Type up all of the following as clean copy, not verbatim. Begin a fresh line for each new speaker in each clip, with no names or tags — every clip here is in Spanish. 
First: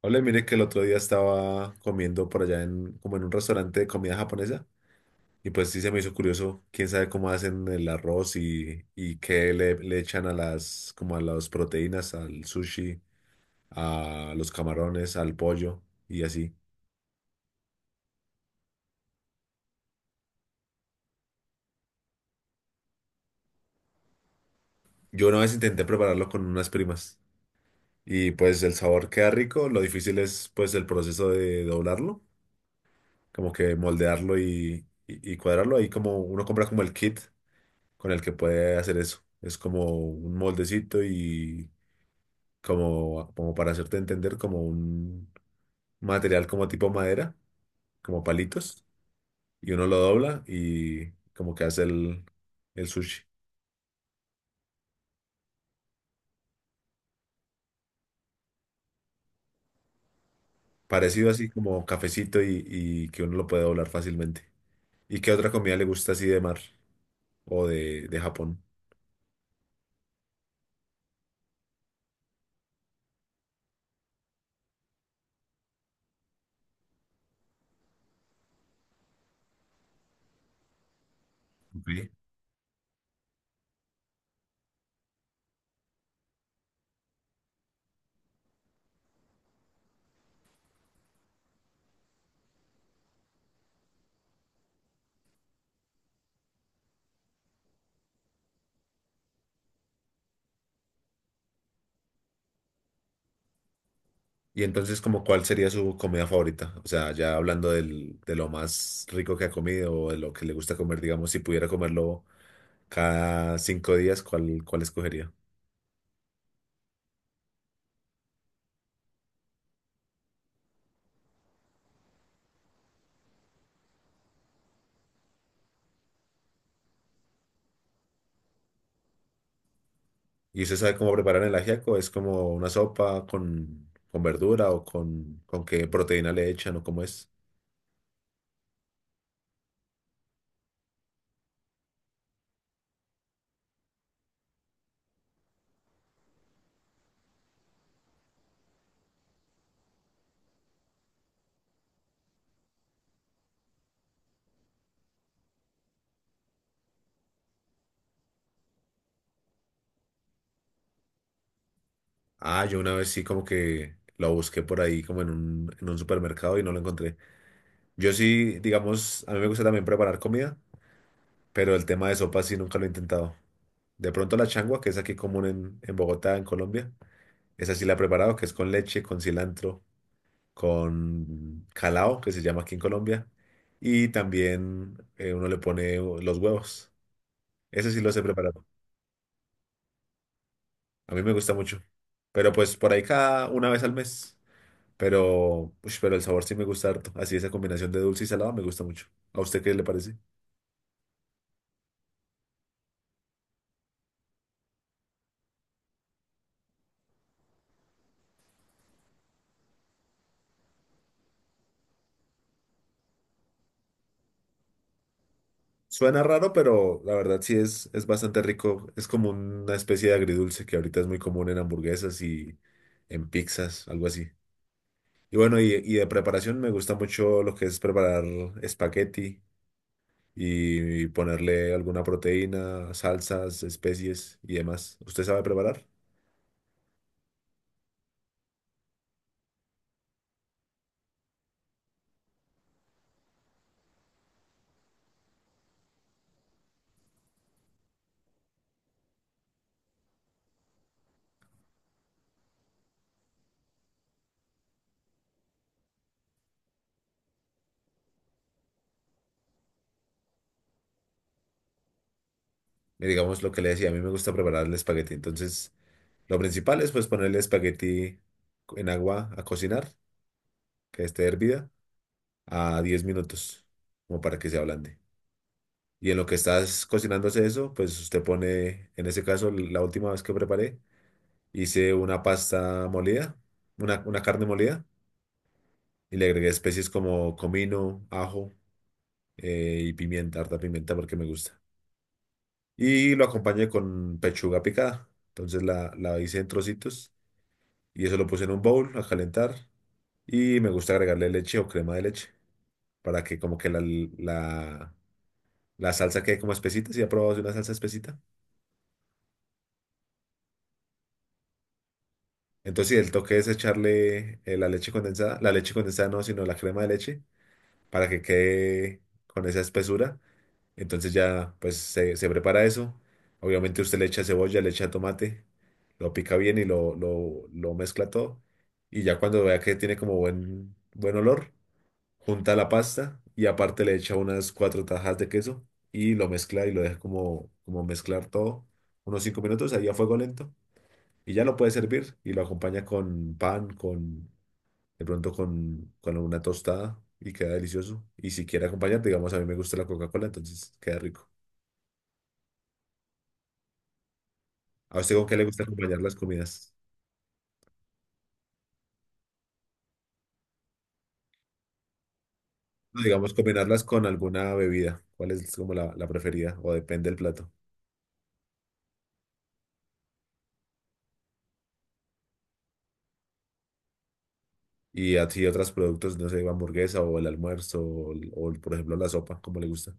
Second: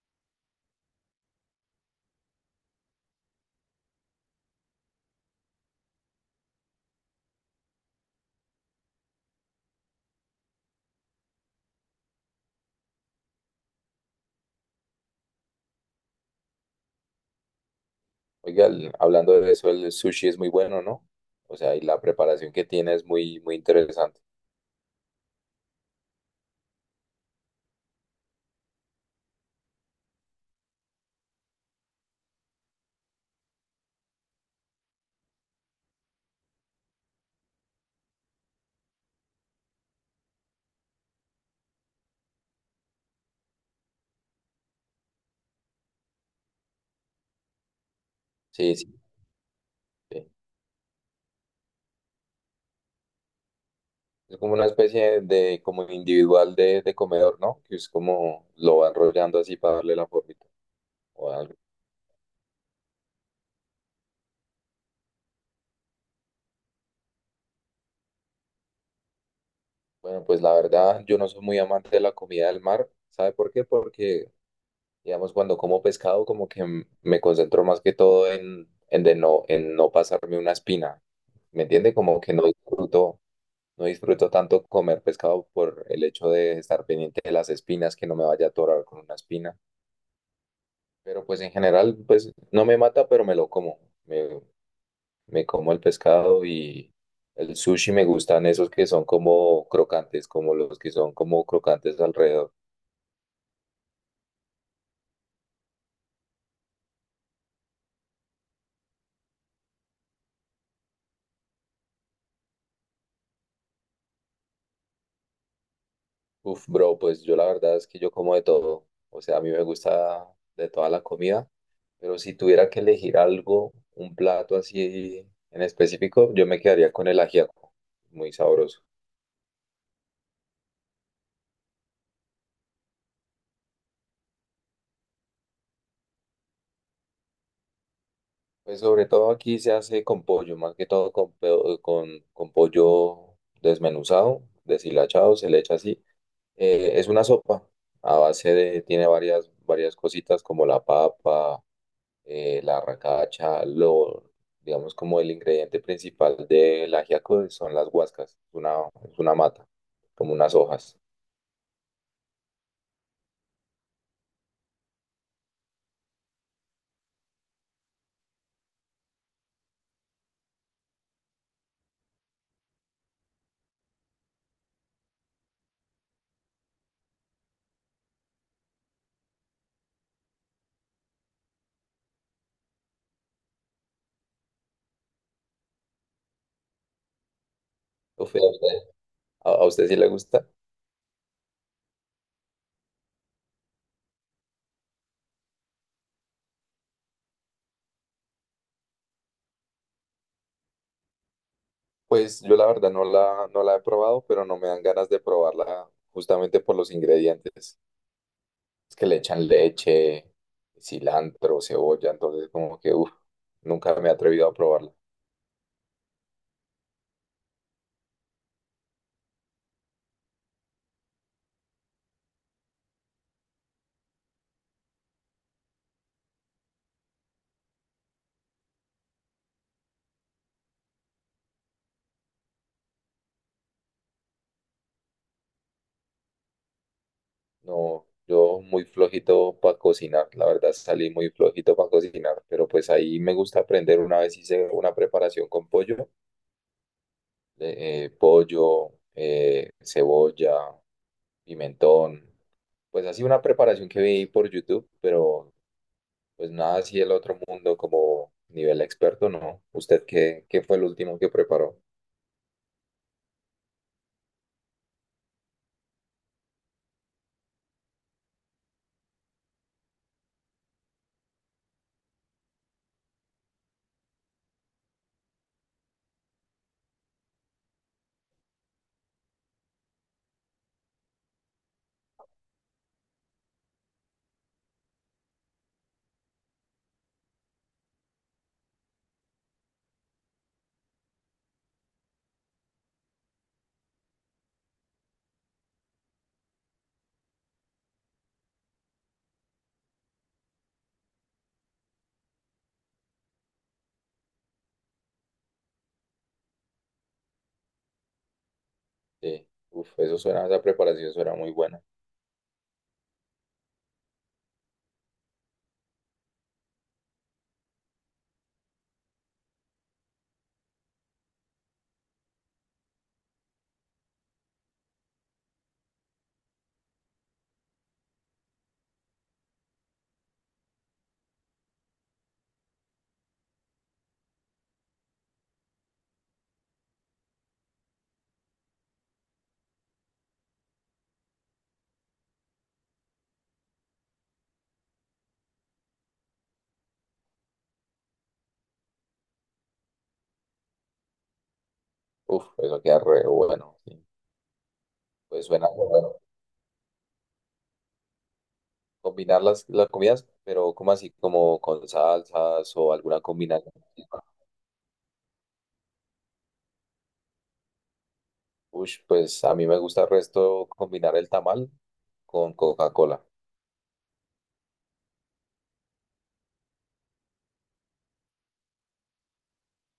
Hola, mire que el otro día estaba comiendo por allá como en un restaurante de comida japonesa y pues sí se me hizo curioso, quién sabe cómo hacen el arroz y qué le echan a como a las proteínas, al sushi, a los camarones, al pollo y así.
Oiga, hablando de eso, el sushi es muy bueno, ¿no? O sea, y la preparación que tiene es muy, muy interesante.
Yo una vez intenté prepararlo con unas primas y pues el sabor queda rico, lo difícil es pues el proceso de doblarlo, como que moldearlo y cuadrarlo. Ahí como uno compra como el kit con el que puede hacer eso. Es como un moldecito y como para hacerte entender, como un material como tipo madera, como
Sí,
palitos,
sí,
y uno lo
sí.
dobla y como que hace el sushi.
Es como una especie de, como individual de comedor, ¿no? Que es como lo va enrollando así para darle la formita
Parecido
o
así
algo.
como cafecito y que uno lo puede doblar fácilmente. ¿Y qué otra comida le gusta así de mar o de Japón?
Bueno, pues la verdad, yo no soy muy amante de la comida del mar. ¿Sabe por qué? Porque, digamos, cuando como pescado, como que me concentro más que todo en de no, en no pasarme una espina. ¿Me
Ok.
entiende? Como que no disfruto. No disfruto tanto comer pescado por el hecho de estar pendiente de las espinas, que no me vaya a atorar con una espina. Pero pues en general, pues no me mata, pero me lo como. Me, me como el pescado y el sushi me gustan esos que son como crocantes, como los que son como crocantes alrededor.
Y entonces, ¿como cuál sería su comida favorita? O sea, ya hablando de lo más rico que ha comido o de lo que le gusta comer, digamos, si pudiera comerlo cada 5 días, ¿cuál, cuál escogería?
Uf, bro, pues yo la verdad es que yo como de todo. O sea, a mí me gusta de toda la comida, pero si tuviera que elegir algo, un plato así en específico, yo me quedaría con el ajiaco, muy sabroso.
¿Y usted sabe cómo preparar el ajiaco? ¿Es como una sopa con verdura o con qué proteína le echan o cómo es?
Pues sobre todo aquí se hace con pollo, más que todo con, con pollo desmenuzado, deshilachado, se le echa así. Es una sopa a base de, tiene varias, varias cositas como la papa, la arracacha, lo, digamos como el ingrediente principal del ajiaco son las guascas, es una mata, como unas hojas.
Ah, yo una vez sí como que lo busqué por ahí como en en un supermercado y no lo encontré. Yo sí, digamos, a mí me gusta también preparar comida, pero el tema de sopa sí nunca lo he intentado. De pronto la changua, que es aquí común en Bogotá, en Colombia, esa sí la he preparado, que es con leche, con cilantro, con calao, que se llama aquí en Colombia, y también uno le pone los huevos. Ese sí lo he
Uf, ¿y ¿a
preparado.
usted, a usted sí le gusta?
A mí me gusta mucho. Pero pues por ahí cada una vez al mes. Pero, ush, pero el sabor sí me gusta harto. Así esa combinación de dulce y salado me gusta mucho. ¿A usted qué le parece?
Pues yo la verdad no la, no la he probado, pero no me dan ganas de probarla justamente por los ingredientes. Es que le echan leche, cilantro, cebolla, entonces como que, uff, nunca me he atrevido a probarla.
Suena raro, pero la verdad sí es bastante rico. Es como una especie de agridulce que ahorita es muy común en hamburguesas y en pizzas, algo así. Y bueno, y de preparación me gusta mucho lo que es preparar espagueti y ponerle alguna proteína, salsas, especies y demás. ¿Usted sabe preparar?
No, yo muy flojito para cocinar, la verdad salí muy flojito para cocinar, pero pues ahí me gusta aprender. Una vez hice una preparación con pollo, de, pollo, cebolla, pimentón, pues así una preparación que vi por YouTube, pero pues nada así el otro mundo como nivel experto, ¿no? ¿Usted qué, qué fue el último que preparó?
Digamos lo que le decía, a mí me gusta preparar el espagueti. Entonces, lo principal es pues ponerle espagueti en agua a cocinar, que esté hervida, a 10 minutos, como para que se ablande. Y en lo que estás cocinándose eso, pues usted pone, en ese caso, la última vez que preparé, hice una pasta molida, una carne molida, y le agregué especies como comino, ajo, y pimienta, harta pimienta porque me gusta. Y lo acompañé con pechuga picada. Entonces la hice en trocitos y eso lo puse en un bowl a calentar. Y me gusta agregarle leche o crema de leche para que como que la, la salsa quede como espesita. Si ha probado una salsa espesita.
Sí, uf, eso suena, esa preparación suena muy buena.
Entonces sí, el toque es echarle la leche condensada no, sino la crema de leche para que quede con esa espesura. Entonces ya pues se prepara eso. Obviamente usted le echa cebolla, le echa tomate, lo pica bien y lo mezcla todo. Y ya cuando vea que tiene como buen olor, junta la pasta y aparte le echa unas 4 tajas de queso y lo mezcla y lo deja como, como mezclar todo unos 5 minutos ahí a fuego lento. Y ya lo puede servir y lo acompaña con pan, con de pronto con una tostada y queda delicioso. Y si quiere acompañar, digamos, a mí me gusta la Coca-Cola, entonces queda rico.
Uf, eso queda re bueno, sí.
¿A usted con qué le
Pues
gusta
suena re
acompañar
bueno.
las comidas?
Combinar las comidas, pero ¿cómo así? Como con salsas o
No,
alguna
digamos,
combinación.
combinarlas con alguna bebida. ¿Cuál es como la preferida? O depende del plato.
Ush, pues a mí me gusta el resto combinar el tamal con Coca-Cola.
Y así otros productos, no sé, hamburguesa o el almuerzo por ejemplo la sopa, como le gusta?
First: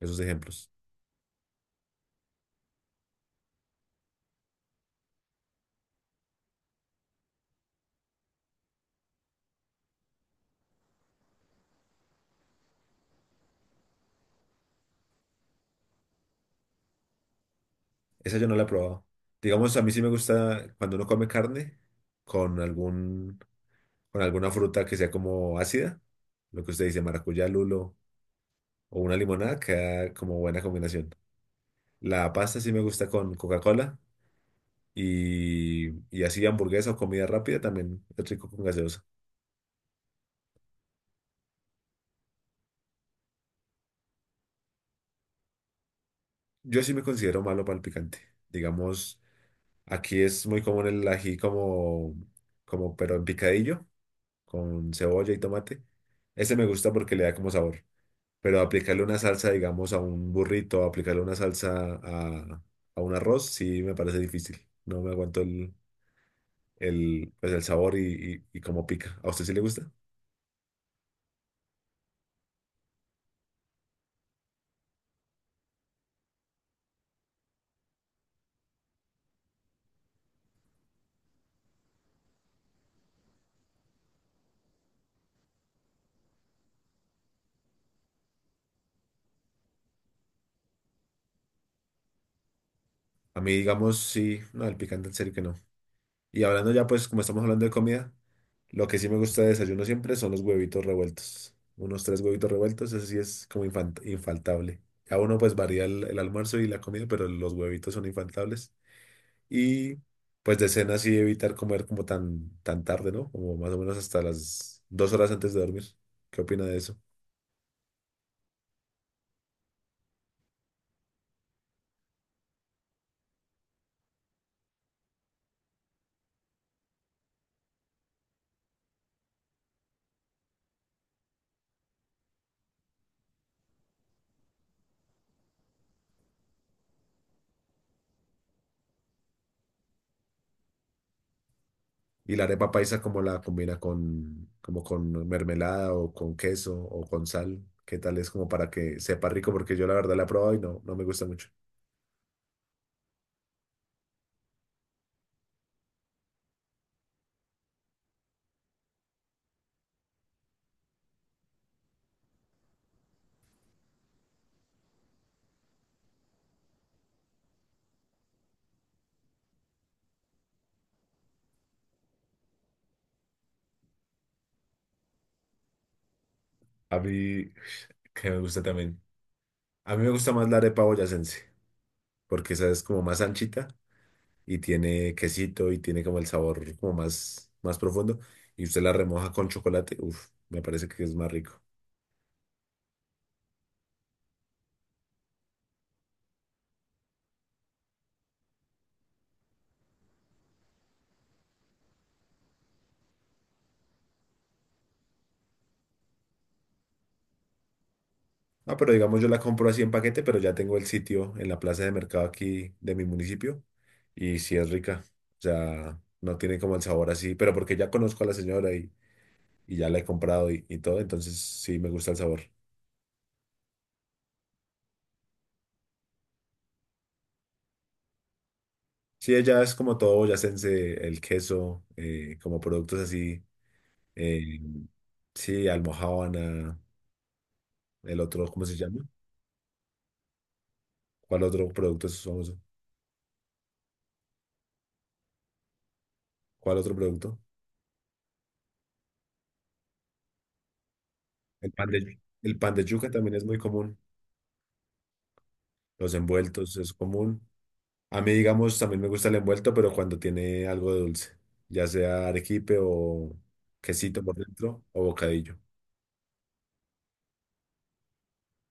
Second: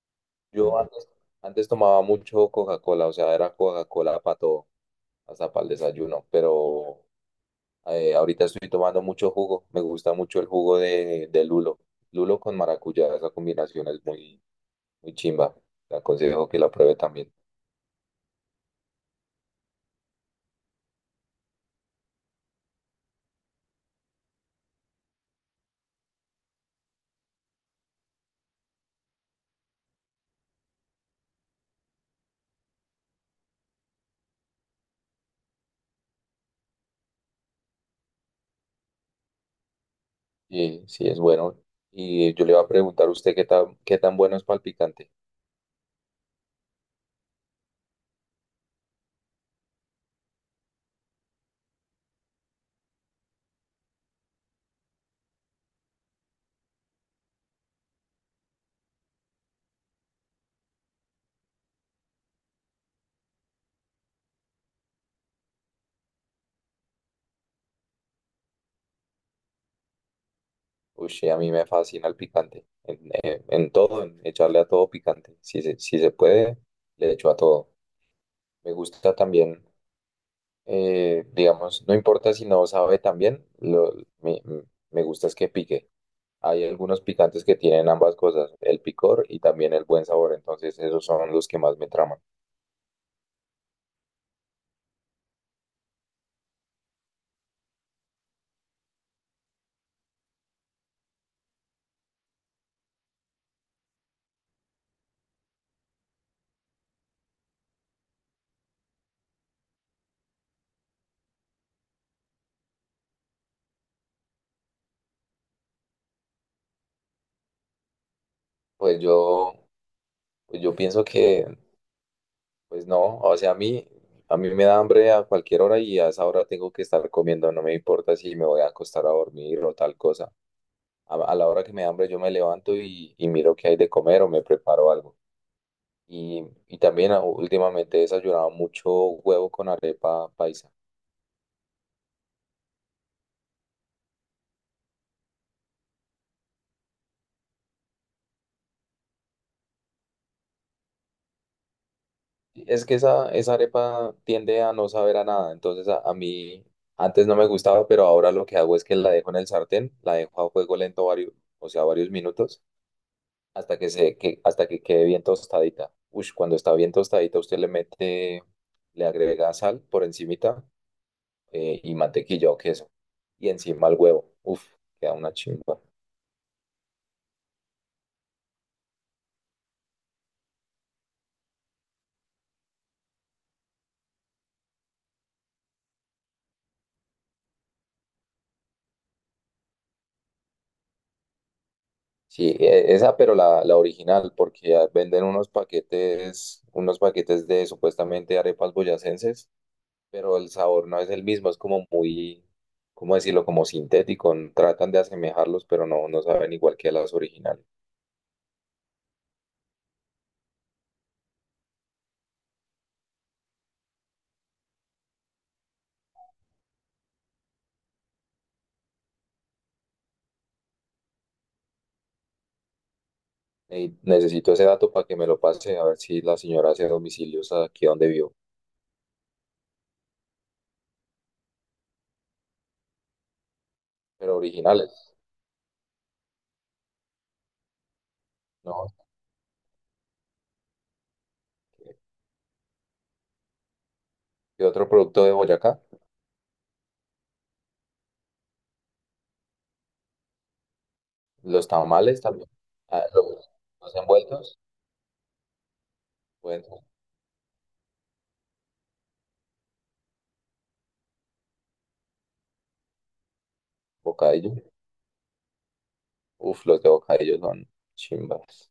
Esos ejemplos.
Yo antes, antes tomaba mucho Coca-Cola, o sea, era Coca-Cola para todo, hasta para el desayuno, pero ahorita estoy tomando mucho jugo. Me gusta mucho el jugo de lulo. Lulo con maracuyá, esa combinación es muy muy chimba. Le aconsejo que la pruebe también.
Esa yo no la he probado. Digamos, a mí sí me gusta cuando uno come carne con con alguna fruta que sea como ácida. Lo que usted dice, maracuyá, lulo o una limonada, queda como buena combinación. La pasta sí me gusta con Coca-Cola. Y así hamburguesa o comida rápida también es rico con gaseosa.
Y sí, es bueno. Y yo le iba a preguntar a usted qué tan bueno es para el picante.
Yo sí me considero malo para el picante. Digamos, aquí es muy común el ají como, como pero en picadillo, con cebolla y tomate. Ese me gusta porque le da como sabor. Pero aplicarle una salsa, digamos, a un burrito, aplicarle una salsa a un arroz, sí me parece difícil. No me aguanto pues el sabor y cómo pica. ¿A usted sí le gusta?
Uy, sí, a mí me fascina el picante. En todo, en echarle a todo picante. Si se, si se puede, le echo a todo. Me gusta también, digamos, no importa si no sabe también, lo, me, me gusta es que pique. Hay algunos picantes que tienen ambas cosas, el picor y también el buen sabor. Entonces, esos son los que más me traman.
A mí, digamos, sí, no, el picante en serio que no. Y hablando ya, pues, como estamos hablando de comida, lo que sí me gusta de desayuno siempre son los huevitos revueltos. Unos 3 huevitos revueltos, eso sí es como infaltable. A uno pues varía el almuerzo y la comida, pero los huevitos son infaltables. Y pues de cena sí evitar comer como tan tarde, ¿no? Como más o menos hasta las 2 horas antes de dormir. ¿Qué opina de eso?
Pues yo, pues yo pienso que pues no, o sea, a mí me da hambre a cualquier hora y a esa hora tengo que estar comiendo, no me importa si me voy a acostar a dormir o tal cosa. A la hora que me da hambre yo me levanto y miro qué hay de comer o me preparo algo. Y también ah, últimamente he desayunado mucho huevo con arepa paisa.
Y la arepa paisa, ¿cómo la combina con, como con mermelada o con queso o con sal? ¿Qué tal es como para que sepa rico? Porque yo la verdad la he probado y no, no me gusta mucho.
Es que esa arepa tiende a no saber a nada, entonces a mí antes no me gustaba, pero ahora lo que hago es que la dejo en el sartén, la dejo a fuego lento varios, o sea, varios minutos hasta que se, que, hasta que quede bien tostadita. Ush, cuando está bien tostadita, usted le mete, le agrega sal por encimita y mantequilla o queso. Y encima el huevo. Uf, queda una chimba.
A mí, que me gusta también. A mí me gusta más la arepa boyacense, porque esa es como más anchita y tiene quesito y tiene como el sabor como más profundo. Y usted la remoja con chocolate, uff, me parece que es más rico.
Sí, esa, pero la original, porque ya venden unos paquetes de supuestamente arepas boyacenses, pero el sabor no es el mismo, es como muy, ¿cómo decirlo? Como sintético. Tratan de asemejarlos, pero no, no saben igual que las originales.
Ah, pero digamos yo la compro así en paquete, pero ya tengo el sitio en la plaza de mercado aquí de mi municipio y sí es rica. O sea, no tiene como el sabor así, pero porque ya conozco a la señora y ya la he comprado y todo, entonces sí me gusta el sabor.
Ey, necesito ese dato para que me lo pase, a ver si la señora hace domicilios aquí donde vivo.
Sí, ella es como todo boyacense, el queso, como productos así.
Pero
Eh,
originales,
sí, almojábana, el otro, ¿cómo se
¿no?
llama? ¿Cuál otro producto es famoso?
¿Qué otro producto de Boyacá?
¿Cuál otro producto?
Los tamales también.
El pan de
Ah,
yuca también es muy
los,
común.
envueltos,
Los envueltos
bueno,
es común. A mí, digamos, también me gusta el envuelto, pero cuando tiene algo de dulce, ya sea arequipe o quesito por
bocadillo.
dentro o bocadillo.
Uf, los de bocadillo son chimbas.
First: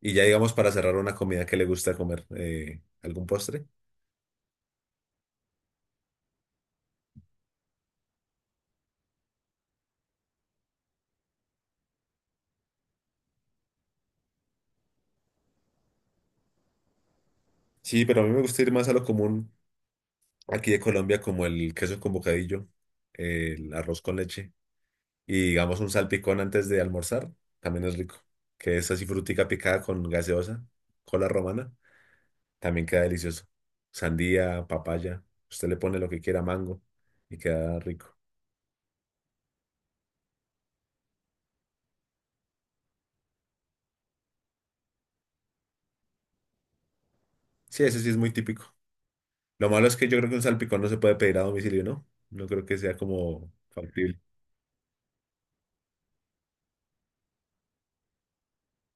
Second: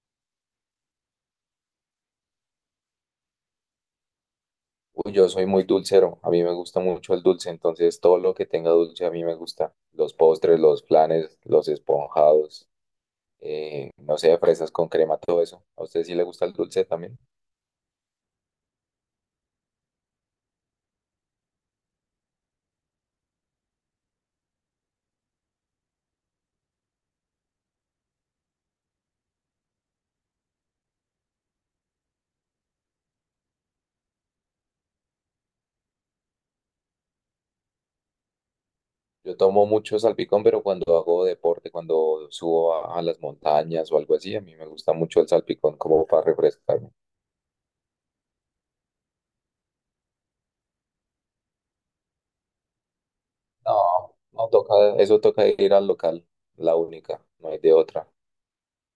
Y ya, digamos, para cerrar una comida que le gusta comer, ¿algún postre?
Uy, yo soy muy dulcero, a mí me gusta mucho el dulce, entonces todo lo que tenga dulce a mí me gusta. Los postres, los flanes, los esponjados, no sé, fresas con crema, todo eso. ¿A usted sí le gusta el dulce también?
Sí, pero a mí me gusta ir más a lo común aquí de Colombia como el queso con bocadillo, el arroz con leche y digamos un salpicón antes de almorzar, también es rico, que es así frutica picada con gaseosa, cola romana, también queda delicioso. Sandía, papaya, usted le pone lo que quiera, mango y queda rico.
Yo tomo mucho salpicón, pero cuando hago deporte, cuando subo a las montañas o algo así, a mí me gusta mucho el salpicón como para refrescarme.
Sí, ese sí es muy típico. Lo malo es que yo creo que un salpicón no se puede pedir a domicilio, ¿no? No creo que sea como
No,
factible.
no toca, eso toca ir al local, la única, no hay de otra.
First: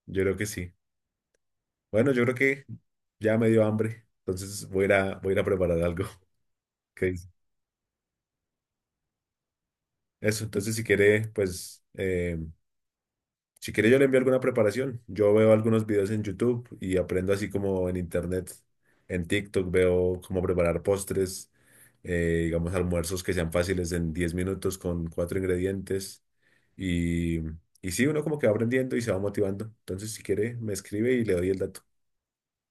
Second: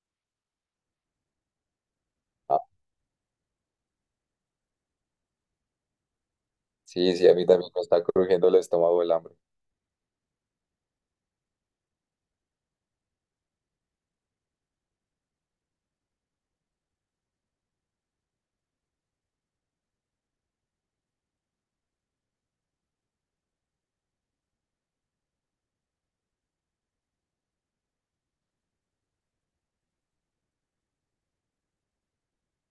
Yo creo que sí. Bueno, yo creo
Ah,
que ya me dio hambre, entonces voy a ir voy a ir a preparar algo. ¿Qué...
sí, sí, a mí también me está crujiendo el estómago el hambre.
Eso, entonces si quiere, pues, si quiere yo le envío alguna preparación. Yo veo algunos videos en YouTube y aprendo así como en internet, en TikTok veo cómo preparar postres, digamos almuerzos que sean fáciles en 10 minutos con 4 ingredientes. Y, y sí, uno como que va aprendiendo y se va motivando. Entonces si quiere, me escribe y le doy el dato.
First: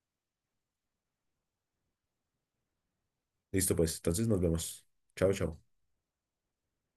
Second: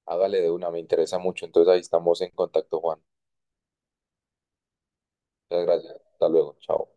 Hágale de una, me interesa mucho. Entonces ahí estamos en contacto, Juan.
Listo, pues, entonces nos vemos. Chao, chao.
Muchas gracias. Hasta luego. Chao.